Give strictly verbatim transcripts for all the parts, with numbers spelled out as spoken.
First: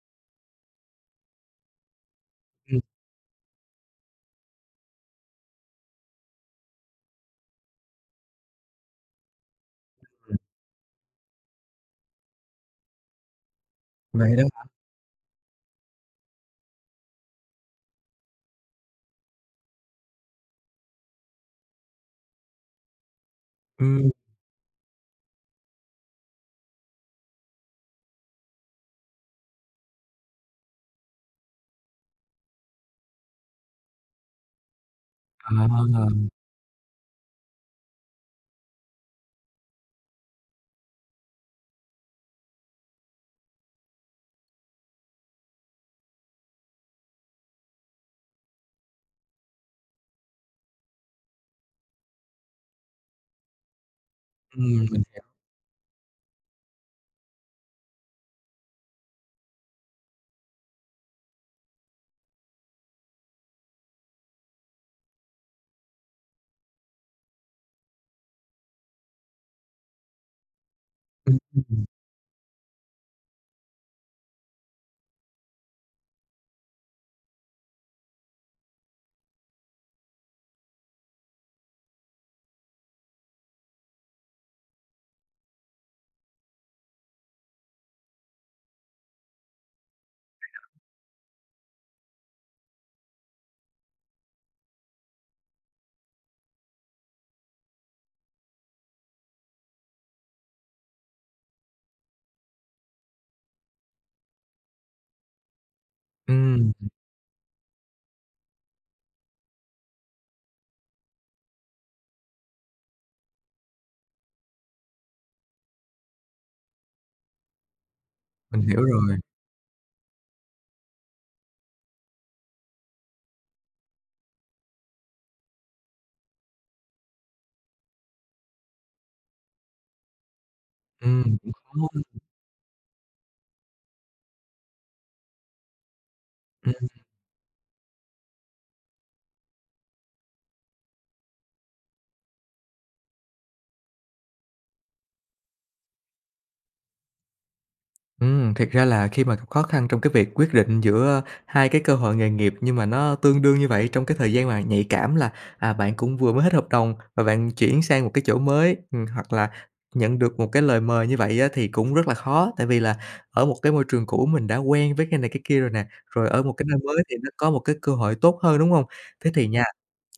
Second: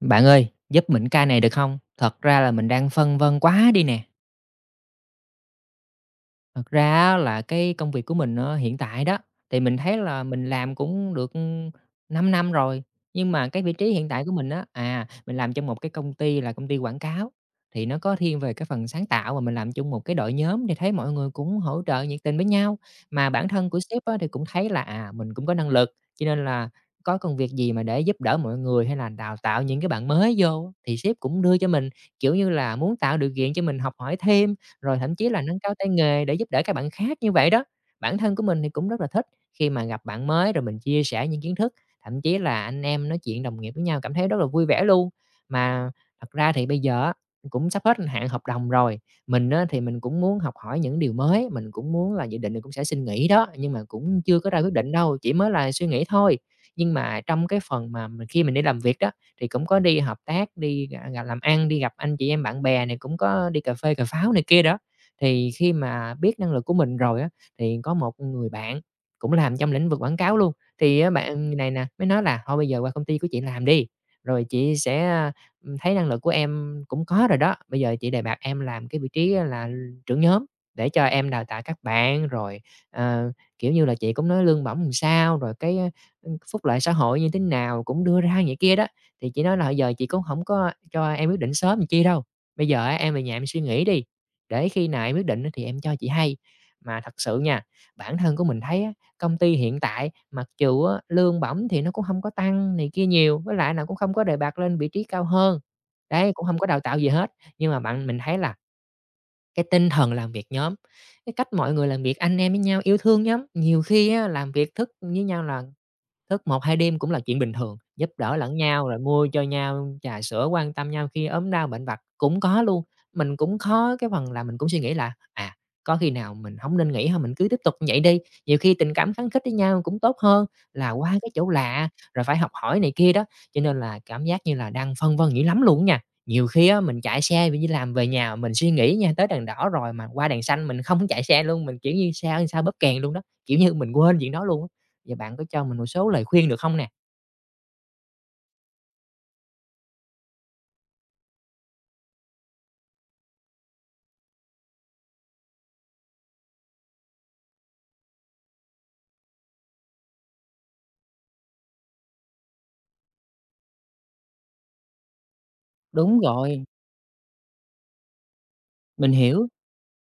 Bạn ơi, giúp mình cái ca này được không? Thật ra là mình Ừm, đang phân vân quá đi nè. Thật ra á là cái công việc của mình, ơ, hiện tại đó, thì mình thấy là mình làm cũng được, ưm, 5 năm rồi, nhưng mà cái vị trí hiện tại của vậy mình đó. á, à, mình làm trong một cái công ty là công ty quảng cáo, thì nó có thiên về cái phần sáng tạo và mình làm chung một cái đội nhóm thì thấy mọi người cũng hỗ trợ nhiệt tình với nhau. Mà bản thân của sếp Ừm, á thì cũng thấy là, à, mình cũng có năng lực, cho nên là có công việc gì mà để giúp đỡ mọi người hay là đào tạo những cái bạn mới vô thì sếp cũng đưa cho mình, kiểu như là, muốn tạo điều kiện cho mình học hỏi thêm, rồi thậm chí là nâng cao tay à, nghề để giúp đỡ các bạn khác như vậy đó. Bản thân của mình thì cũng rất là thích khi mà gặp bạn mới rồi mình chia sẻ những kiến thức, thậm chí là anh em nói chuyện đồng nghiệp với nhau cảm thấy rất là vui vẻ luôn. Mà thật ra thì bây giờ á, cũng sắp hết hạn hợp đồng rồi, mình á, thì mình cũng muốn học hỏi những điều mới, mình cũng muốn là dự định là cũng sẽ xin nghỉ đó, nhưng mà cũng chưa có ra quyết ừm, định mình đâu, hiểu. chỉ mới là suy nghĩ thôi. Nhưng mà trong cái phần mà mình khi mình đi làm việc đó thì cũng có đi hợp tác, đi, à, gà làm ăn, đi gặp anh chị em bạn bè này, cũng có đi cà phê, cà pháo này kia đó. Thì khi mà biết năng lực của mình rồi á, thì có một người bạn cũng làm trong lĩnh vực quảng cáo luôn, thì á Ừm, bạn này ừm, nè mới nói là "Thôi bây giờ qua công ty của chị làm đi, rồi chị sẽ, a, thấy năng lực của em cũng có rồi đó, bây giờ chị đề bạt em làm cái vị trí là trưởng nhóm để cho em đào tạo các bạn." Rồi, ờ, kiểu như là, chị cũng nói lương bổng làm sao, rồi cái, a, phúc lợi xã hội như thế nào cũng đưa ra vậy kia đó. Thì chị nói là "Giờ chị cũng không có cho em quyết định sớm làm chi đâu, bây giờ á em về nhà em suy nghĩ đi, để khi nào em quyết định á thì em cho chị hay." Mà thật sự nha, bản thân của mình thấy á, công ty hiện tại mặc dù á lương bổng thì nó cũng không có tăng này kia nhiều, với lại là cũng không có đề bạt lên vị trí cao hơn, đấy, cũng không có ừm, đào tạo gì hết. Nhưng mà bạn mình thấy là cái tinh thần làm việc nhóm, cái cách mọi người làm việc anh em với nhau, yêu thương nhóm, nhiều khi á làm việc thức với nhau là thức một hai đêm cũng là chuyện bình thường, giúp đỡ lẫn mình hiểu nhau rồi rồi. mua cho nhau trà sữa, quan tâm nhau khi ốm đau bệnh vặt cũng có luôn. Mình cũng khó cái phần là mình cũng suy nghĩ là, à, có khi nào mình không nên nghỉ hông, mình cứ tiếp tục như vậy đi, nhiều khi tình cảm khăng khít với nhau cũng tốt hơn là qua cái Ừm, chỗ Cũng khó lạ ha. rồi phải học hỏi này kia đó. Cho nên là cảm giác như là đang phân vân dữ lắm luôn nha. Nhiều khi á, Ừm, mình chạy xe mình đi làm về nhà mình suy nghĩ nha, tới đèn đỏ rồi mà qua đèn xanh mình không chạy xe luôn, mình, kiểu như, sao sao bóp kèn luôn đó, kiểu như, mình quên chuyện đó luôn á. Vậy bạn có cho mình một số lời khuyên được không nè? Ừm, thiệt ra là khi mà gặp khó khăn trong cái việc quyết định giữa hai cái cơ hội nghề nghiệp nhưng mà nó tương đương như vậy trong cái thời gian mà nhạy cảm là, à, bạn cũng vừa mới hết hợp đồng và bạn chuyển sang một cái chỗ mới, ừm, hoặc là nhận được một cái lời mời như vậy á thì cũng rất là khó. Tại vì là ở một cái môi trường cũ mình đã quen với cái này cái kia rồi nè, Đúng rồi ở một rồi, cái nơi mới thì nó có một cái cơ hội tốt hơn, đúng hông? mình Thế hiểu. thì nha,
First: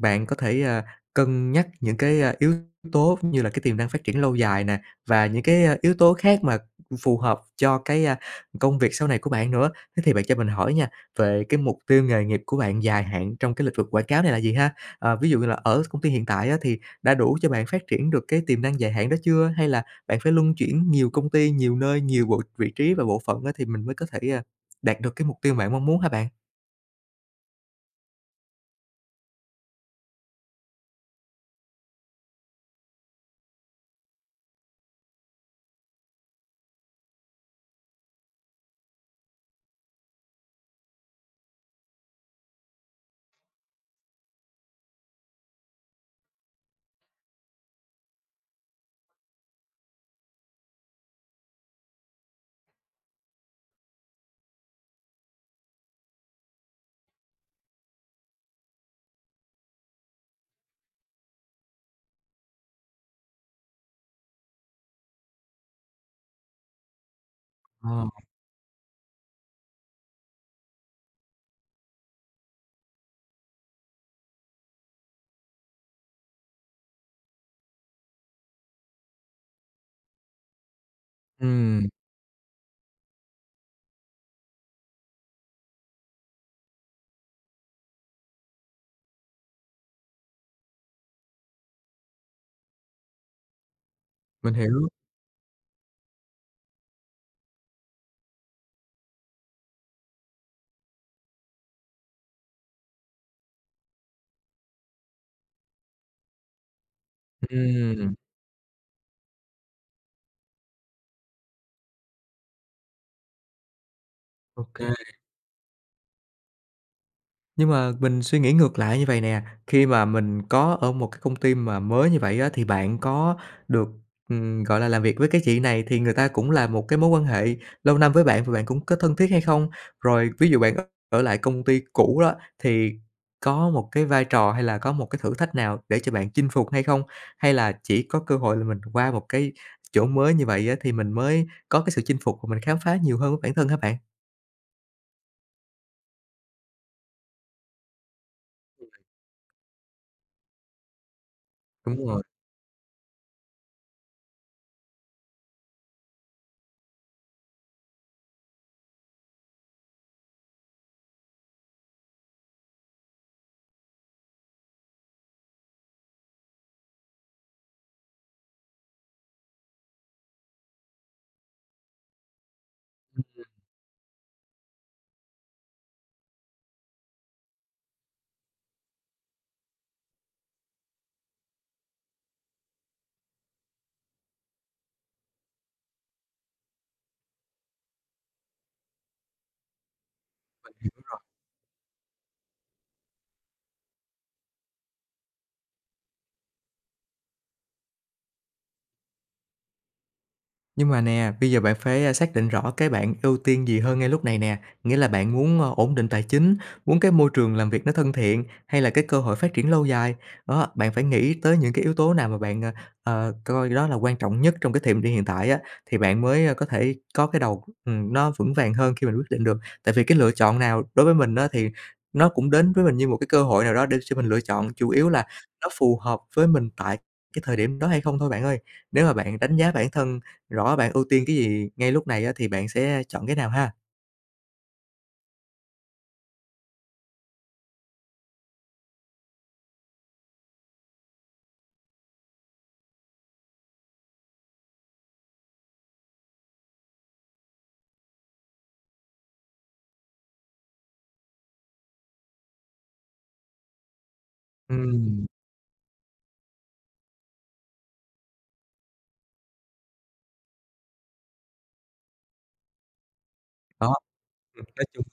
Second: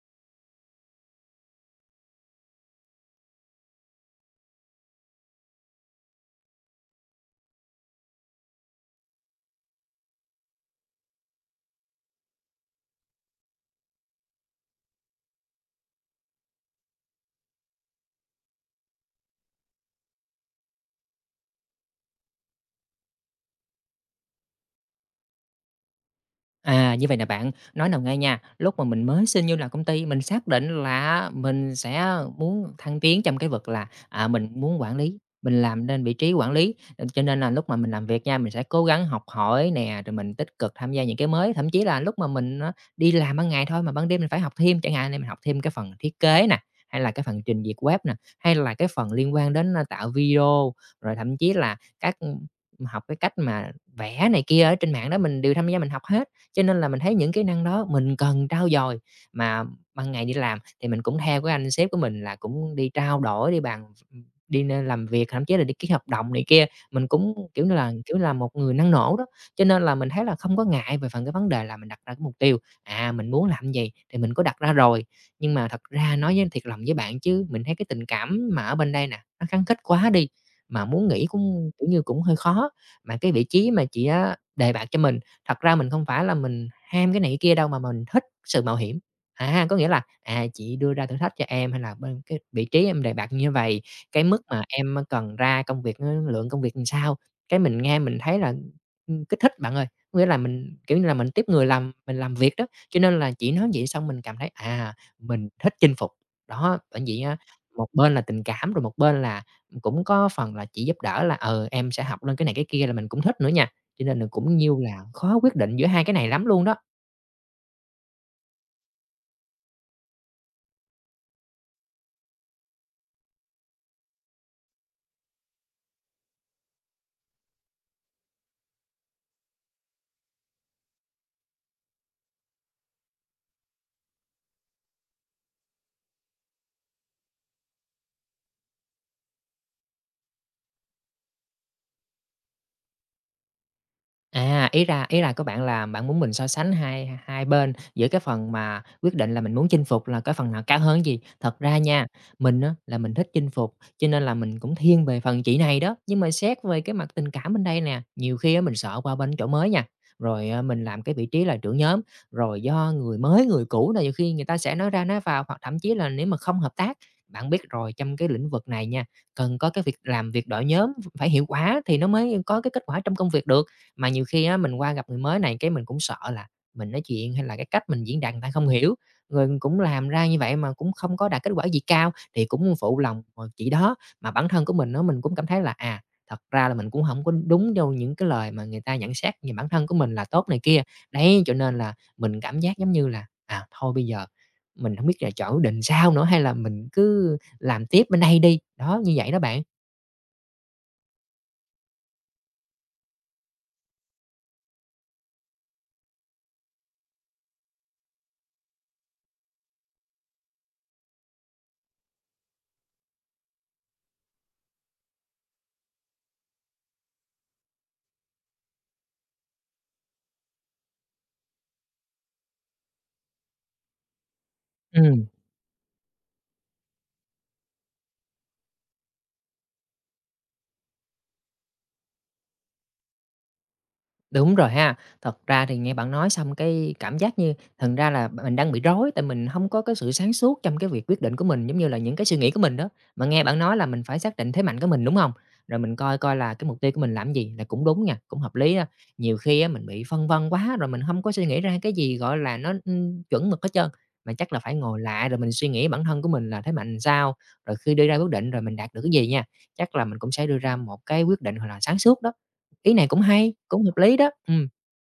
bạn có thể, à, cân nhắc những cái, a, yếu tố như là cái tiềm năng phát triển lâu dài nè, và những cái, a, yếu tố khác mà phù hợp cho cái, a, công việc sau này của bạn nữa. Thế thì bạn cho mình hỏi nha, về cái mục tiêu nghề nghiệp của bạn dài hạn trong cái lĩnh vực quảng cáo này là gì ha? Ờ, Ví dụ như là ở công ty hiện tại á, thì đã đủ cho bạn phát triển được cái tiềm năng dài hạn đó chưa? Hay là bạn phải luân chuyển nhiều công ty, nhiều nơi, nhiều bộ vị trí và bộ phận á, thì mình mới có thể, a, đạt được cái mục tiêu bạn mong muốn hả bạn? À, như vậy là bạn, nói nào nghe nha, lúc mà mình mới xin vô làm công ty, mình xác định là mình sẽ muốn thăng tiến trong cái vực là, à, mình muốn quản lý, mình làm nên vị trí quản lý. Ờ, cho nên là lúc mà mình làm việc nha, mình sẽ cố gắng học hỏi nè, rồi mình tích cực tham gia những cái mới, thậm chí là lúc mà mình á đi làm ban ngày thôi mà ban đêm mình phải học thêm, chẳng hạn như mình học thêm cái phần thiết kế nè, hay là cái phần trình duyệt web nè, hay là cái phần liên quan đến, a, tạo video, rồi thậm chí là các học cái cách mà vẽ này kia ở trên mạng đó, mình đều tham gia mình học hết. Cho nên là mình thấy những kỹ năng đó mình cần trau dồi, mà ban ngày đi làm thì mình cũng theo cái anh sếp của mình là cũng đi trao đổi, đi bàn đi nên làm việc, thậm chí là đi ký hợp đồng này kia. Mình cũng, kiểu như là, Ờ, kiểu là, một người năng nổ đó, cho nên là mình thấy là không có ngại về phần cái vấn đề là mình đặt ra cái mục tiêu, à, mình muốn làm gì thì mình có đặt ra rồi. Nhưng mà thật ra nói với thiệt lòng với bạn chứ mình thấy cái tình cảm mà ở bên đây nè, nó gắn kết quá đi, mà muốn nghỉ cũng, ừm, kiểu như, cũng hơi khó. Mà cái vị trí mà chị á đề bạt cho mình thật ra mình không phải là mình ham cái này cái kia đâu, mà mình thích sự mạo hiểm. À, có nghĩa là, à, chị đưa ra thử thách cho em hay là bên cái vị trí em đề bạt như vậy cái mức mình mà hiểu. em cần ra công việc, ờ, lượng công việc làm sao. Cái mình nghe mình thấy là, ưm, kích thích bạn ơi, có nghĩa là mình, kiểu như là, mình tiếp người làm mình làm việc đó, cho nên là chị nói vậy xong mình cảm thấy, à, mình thích chinh phục. Đó, bởi vậy á, một bên Ừm, là tình cảm, rồi một bên là cũng có phần là chị giúp đỡ là, ờ, em sẽ học lên cái này cái kia là mình cũng thích nữa nha. Cho nên là cũng ô nhiêu là khó quyết định giữa hai cái này lắm luôn đó. Nhưng mà mình suy nghĩ ngược lại như vậy nè, khi mà mình có ở một cái công ty mà mới như vậy á, thì bạn có được, ừm, gọi là, làm việc với cái chị này thì người ta cũng là một cái mối quan hệ lâu năm với bạn và bạn cũng có thân thiết hay không? Rồi ví dụ bạn ở ở lại công ty cũ đó thì có một cái vai trò hay là có một cái thử thách nào để cho bạn chinh phục hay không? Hay là chỉ có cơ hội là mình qua một cái chỗ mới như vậy á, thì mình mới có cái sự chinh phục và mình khám phá nhiều hơn với bản thân hả bạn? À, ý ra ý là của bạn là bạn muốn mình so sánh hai hai bên giữa cái phần mà quyết định là mình muốn chinh phục là cái phần nào cao hơn cái gì. Thật ra nha, Đúng. mình á là mình thích chinh phục, cho nên là mình cũng thiên về phần chị này đó, nhưng mà xét về cái mặt tình cảm bên đây nè, nhiều khi á mình sợ qua bên chỗ mới nha, rồi, à, mình làm cái vị trí là trưởng nhóm, rồi do người mới, người cũ là nhiều khi người ta sẽ nói ra nói vào hoặc thậm chí là nếu mà không hợp tác, bạn biết rồi trong cái lĩnh vực này nha, cần có cái việc làm việc đội nhóm, phải hiệu quả thì nó mới có cái kết quả trong công việc được. Mà nhiều khi á, mình qua gặp người mới này cái mình cũng sợ là mình nói chuyện hay là cái cách mình diễn đạt người ta không hiểu, rồi cũng làm ra như vậy mà cũng không có đạt kết quả gì cao thì cũng phụ lòng, ờ, chị đó. Mà bản thân của mình nó mình cũng cảm thấy là, à, thật ra là mình cũng không có đúng đâu những cái lời mà người ta nhận xét về bản thân của mình là tốt này kia. Đấy, cho nên là mình cảm giác giống như là, à, thôi bây giờ mình không biết là chọn quyết định sao nữa, hay là mình cứ làm tiếp bên đây đi. Đó, như vậy đó bạn. Nhưng mà nè, bây giờ bạn phải, a, xác định rõ cái bạn ưu tiên gì hơn ngay lúc này nè. Nghĩa là bạn muốn, ơ, ổn định tài chính, muốn cái môi trường làm việc nó thân thiện hay là cái cơ hội phát triển lâu dài. Đó, bạn phải nghĩ tới những cái yếu tố nào mà bạn, ờ, ờ, coi đó là quan trọng nhất trong cái thời điểm hiện tại á, thì bạn mới, ơ, có thể có cái đầu, ừm, nó vững vàng hơn khi mình quyết định được. Tại vì cái lựa chọn nào đối với mình đó thì nó cũng đến với mình như một cái cơ hội nào đó để cho mình lựa chọn, chủ yếu Ừ. là nó phù hợp với mình tại cái thời điểm đó hay không thôi bạn ơi. Nếu mà bạn đánh giá bản thân rõ bạn ưu tiên cái gì ngay lúc này á, thì bạn sẽ chọn cái nào ha? Đúng rồi ha. Thật ra thì nghe bạn nói xong cái cảm giác như thật ra là mình đang bị rối, tại mình không có cái sự sáng suốt trong cái việc quyết định của mình, giống như là những cái suy nghĩ của mình đó. Mà nghe bạn nói là mình phải xác định thế mạnh của mình, đúng không? Rồi mình coi coi là cái mục tiêu của mình làm gì là cũng đúng nha, cũng hợp lý á. Nhiều khi á mình bị phân vân quá rồi mình không có suy nghĩ ra cái gì, gọi là, nó, ưm, chuẩn mực hết trơn, mà chắc là phải ngồi Ừm, lại rồi mình suy nghĩ bản thân của mình là thế mạnh sao, rồi khi đưa ra quyết định rồi mình đạt được cái gì nha. Chắc là mình cũng sẽ đưa ra một cái quyết định, gọi là, sáng suốt đó. Ý này cũng hay, cũng đó, hợp lý đó. Ừ, ừm, nói chung,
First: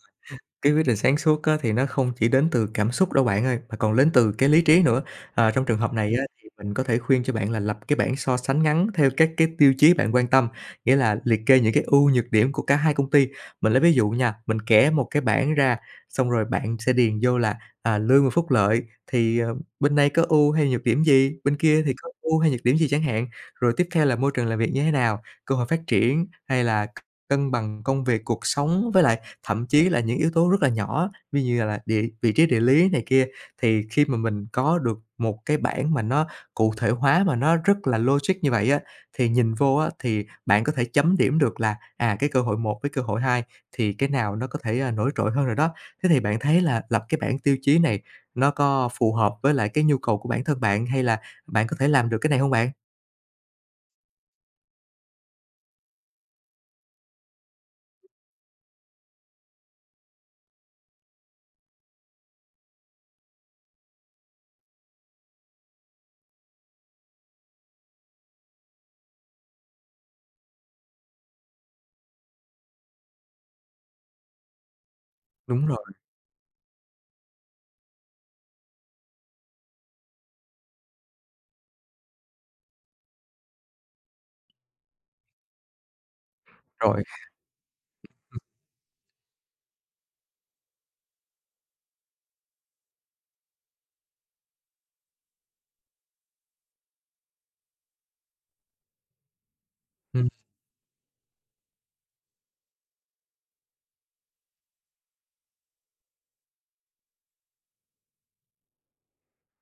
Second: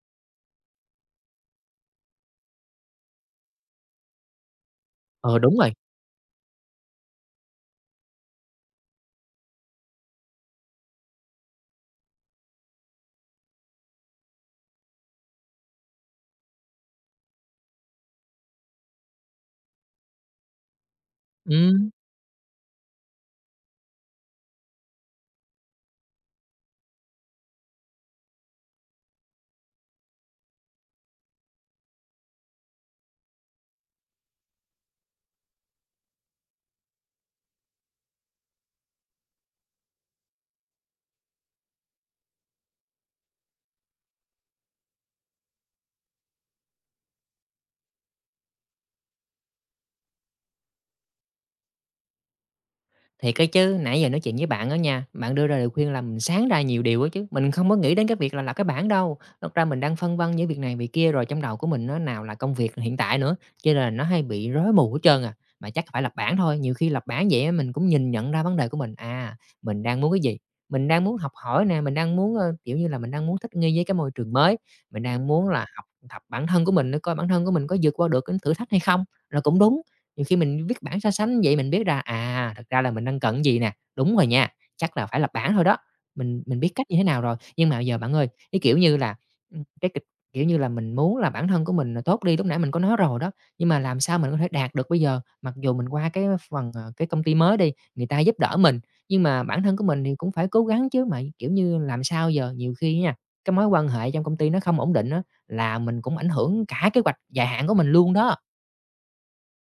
cái quyết định sáng suốt á, thì nó không chỉ đến từ cảm xúc đâu bạn ơi, mà còn đến từ cái lý trí nữa. ờ, Ờ, đúng Trong rồi, trường hợp này á, thì mình có thể khuyên cho bạn là lập cái bảng so sánh ngắn theo các cái tiêu chí bạn quan tâm, nghĩa là liệt kê những cái ưu nhược điểm của cả hai công ty. Mình lấy ví dụ nha, mình vẽ một cái bảng ra, xong rồi bạn sẽ điền vô là, à, lương và phúc lợi thì, ờ, bên này có ưu hay nhược điểm gì, bên kia ừm. thì có ưu hay nhược điểm gì chẳng hạn. Rồi tiếp theo là môi trường làm việc như thế nào, cơ hội phát triển hay là cân bằng công việc, cuộc sống với lại thậm chí là những yếu tố rất là nhỏ, ví như là địa vị trí địa lý này kia, thì khi mà mình có được một cái bảng mà nó cụ thể hóa mà nó rất là logic như vậy á, thì nhìn vô á, thì bạn có thể chấm điểm được là, à, cái cơ hội một với cơ hội hai thì cái nào nó có thể, à, nổi trội hơn rồi đó. Thế thì bạn thấy là lập cái bảng tiêu chí này nó có phù hợp với lại cái nhu cầu của bản thân bạn hay là bạn có thể làm được cái này không bạn? Thiệt cái chứ, nãy giờ nói chuyện với bạn đó nha, bạn đưa ra lời khuyên là mình sáng ra nhiều điều á chứ. Mình không có nghĩ đến cái việc là lập cái bảng đâu. Thật ra mình đang phân vân với việc này việc kia rồi trong đầu của mình nó nào là công việc hiện tại nữa, cho nên là nó hay bị rối mù hết trơn à. Mà chắc phải lập bảng thôi, nhiều khi lập bảng vậy á mình cũng nhìn nhận ra vấn đề của mình, à, mình đang muốn cái gì? Mình đang muốn học hỏi nè, mình đang muốn, ơ, kiểu như là, mình đang muốn thích nghi với cái môi trường mới, mình đang muốn là Đúng rồi. học tập bản thân của mình để coi bản thân của mình có vượt qua được cái thử thách hay không, là cũng đúng. Nhiều khi mình viết bảng so sánh vậy mình biết ra, à, thực ra là mình đang cần cái gì nè, đúng rồi nha, chắc là phải lập bảng thôi đó, mình mình biết cách như thế Rồi. nào rồi. Nhưng mà giờ bạn ơi, cái kiểu như là, ừm, cái kịch kiểu như là, mình muốn là bản thân của mình, à, tốt đi, lúc nãy mình có nói rồi đó, nhưng mà làm sao mình có thể đạt được bây giờ? Mặc dù mình qua cái phần, ờ, cái công ty mới đi, người ta giúp đỡ mình, nhưng mà bản thân của mình thì cũng phải cố gắng chứ, mà, kiểu như, làm sao giờ? Nhiều khi nha, cái mối quan hệ trong công ty nó không ổn định á, là mình cũng ảnh hưởng cả kế hoạch dài hạn của mình luôn đó.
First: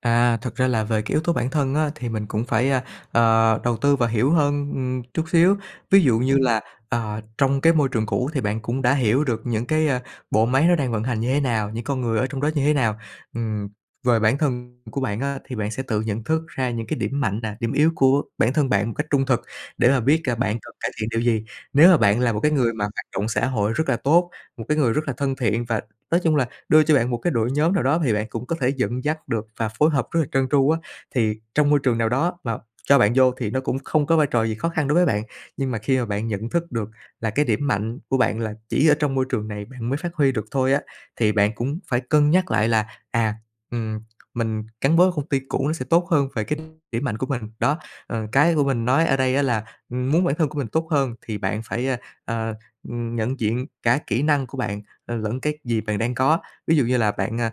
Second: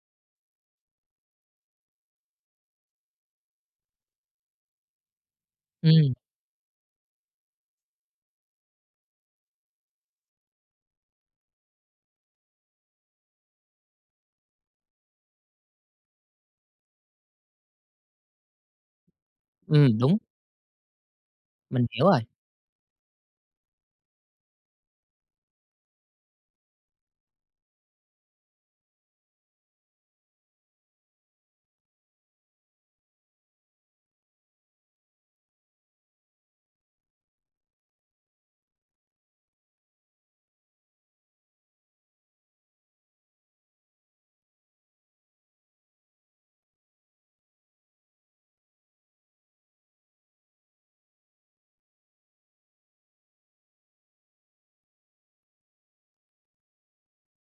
À, thật ra là về cái yếu tố bản thân á, thì mình cũng phải, a, ờ, đầu tư và hiểu hơn, ừm, chút xíu. Ví Ừm, dụ như là, ờ, trong cái môi trường cũ thì bạn cũng đã hiểu được những cái, a, bộ máy nó đang vận hành như thế nào, những con người ở trong đó như thế nào. Ừm, về bản thân của bạn á, thì bạn sẽ tự nhận thức ra những cái điểm mạnh nè, điểm yếu của bản thân bạn một cách trung thực để ừm, mà đúng. biết là bạn cần cải thiện điều gì. Mình Nếu mà hiểu bạn rồi. là một cái người mà hoạt động xã hội rất là tốt, một cái người rất là thân thiện và nói chung là đưa cho bạn một cái đội nhóm nào đó thì bạn cũng có thể dẫn dắt được và phối hợp rất là trơn tru á. Thì trong môi trường nào đó mà cho bạn vô thì nó cũng không có vai trò gì khó khăn đối với bạn, nhưng mà khi mà bạn nhận thức được là cái điểm mạnh của bạn là chỉ ở trong môi trường này bạn mới phát huy được thôi á, thì bạn cũng phải cân nhắc lại là, à, ừm, mình gắn bó ở công ty cũ nó sẽ tốt hơn về cái điểm mạnh của mình. Đó, ờ, cái của mình nói ở đây á là, ừm, muốn bản thân của mình tốt hơn thì bạn phải, a, ờ, nhận diện cả kỹ năng của bạn, ờ, lẫn cái gì bạn đang có. Ví dụ như là bạn, à,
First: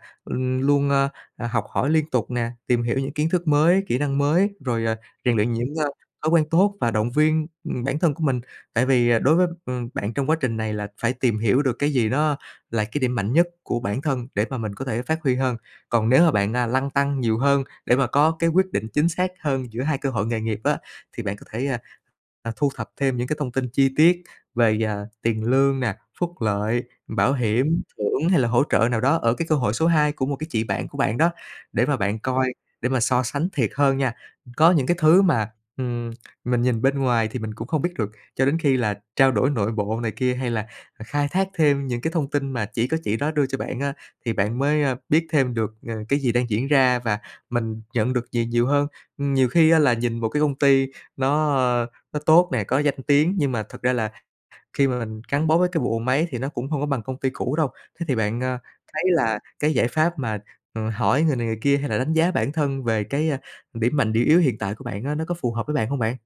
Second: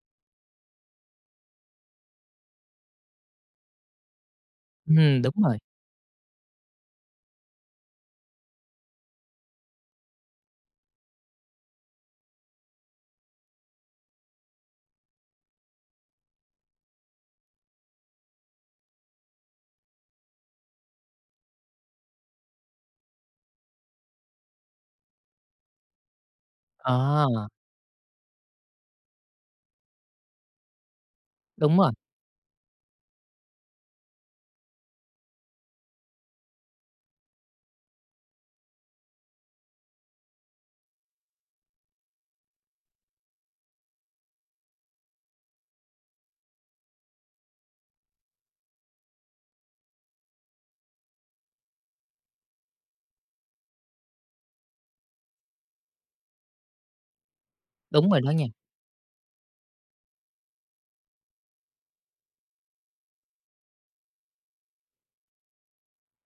luôn, ơ, à, học hỏi liên tục nè, tìm hiểu những kiến thức mới, kỹ năng mới, rồi, à, Ừm, đúng rèn luyện rồi. những, a, thói quen tốt và động viên, ừm, bản thân của mình. Tại vì, à, đối với, ừm, bạn trong quá trình này là phải tìm hiểu được cái gì nó là cái điểm mạnh nhất của bản thân để mà mình có thể phát huy hơn. Còn nếu mà bạn, à, lăn tăn nhiều hơn để mà có cái quyết định chính xác hơn giữa hai cơ hội nghề nghiệp á, thì bạn có thể, à, à, thu thập thêm những cái thông tin chi tiết về, à, tiền lương nè, phúc lợi, Ờ, bảo hiểm thưởng hay là hỗ trợ nào đó ở cái cơ hội số hai của một cái chị bạn của bạn đó, đúng để rồi, mà bạn coi, để mà so sánh thiệt hơn nha. Có những cái thứ mà, ừm, mình nhìn bên ngoài thì mình cũng không biết được, cho đến khi là trao đổi nội bộ này kia, hay là khai thác thêm những cái thông tin mà chỉ có chị đó đưa cho bạn á, thì bạn mới, a, biết thêm được, ờ, cái gì đang diễn ra và mình nhận được gì nhiều hơn. Ừm, nhiều khi á là nhìn một cái công ty nó, ơ, nó tốt nè, có danh tiếng nhưng mà thật ra là khi mà mình gắn bó với cái vụ máy thì nó cũng hông có bằng công ty cũ đâu. Thế đúng thì rồi đó bạn, nha. ơ, thấy là cái giải pháp mà, ờ, hỏi người này người kia hay là đánh giá bản thân về cái, a, điểm mạnh, điểm yếu hiện tại của bạn á, nó có phù hợp với bạn hông bạn?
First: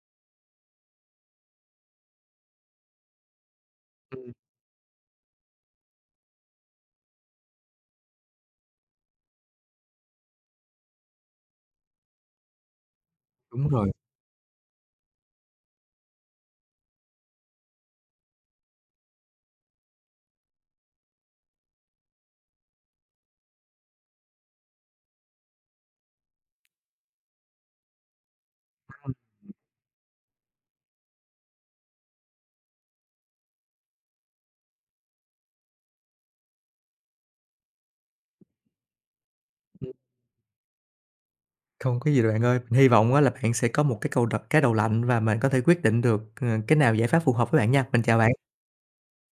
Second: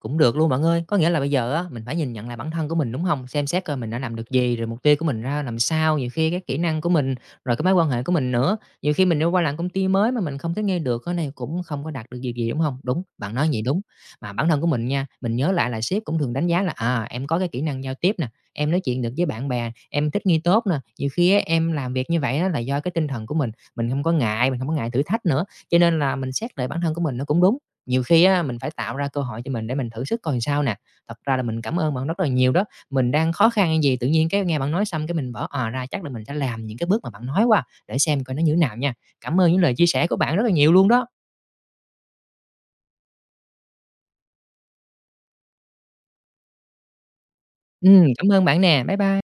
Cũng được luôn bạn ơi, có nghĩa là bây giờ á, mình phải nhìn nhận lại bản thân của mình, đúng không? Xem xét coi mình đã làm được Ừm, gì, rồi mục tiêu của mình ra làm sao, nhiều khi cái kỹ năng của mình, rồi cái mối quan hệ của mình nữa. Nhiều khi mình đi qua làm công ty mới mà mình không thích nghi được cái này cũng không có đạt được gì gì, đúng không? Đúng, bạn nói vậy đúng đúng. rồi. Mà bản thân của mình nha, mình nhớ lại là sếp cũng thường đánh giá là, à, em có cái kỹ năng giao tiếp nè, em nói chuyện được với bạn bè, em thích nghi tốt nè. Nhiều khi á, em làm việc như vậy á là do cái tinh thần của mình, mình không có ngại, mình không có ngại thử thách nữa, cho nên là mình xét lại bản thân của mình nó cũng đúng. Nhiều khi á, mình phải tạo ra Ừm, cơ hội cho mình để mình thử sức coi sao nè. Thật ra là mình cảm ơn bạn rất là nhiều đó, mình đang khó khăn hay gì, tự nhiên cái nghe bạn nói xong cái mình bỏ, à, ra chắc là mình sẽ làm những cái bước mà bạn nói qua để xem coi nó như thế nào nha. Cảm ơn những lời chia ừm, sẻ của bạn rất là nhiều luôn đó. Không có gì đâu bạn ơi. Mình hy vọng á là bạn sẽ có một cái câu đ cái đầu lạnh và mình có thể quyết định được, ờ, cái nào giải pháp phù hợp với bạn nha. Mình Ừm, chào cảm ơn bạn. bạn nè. Bye bye.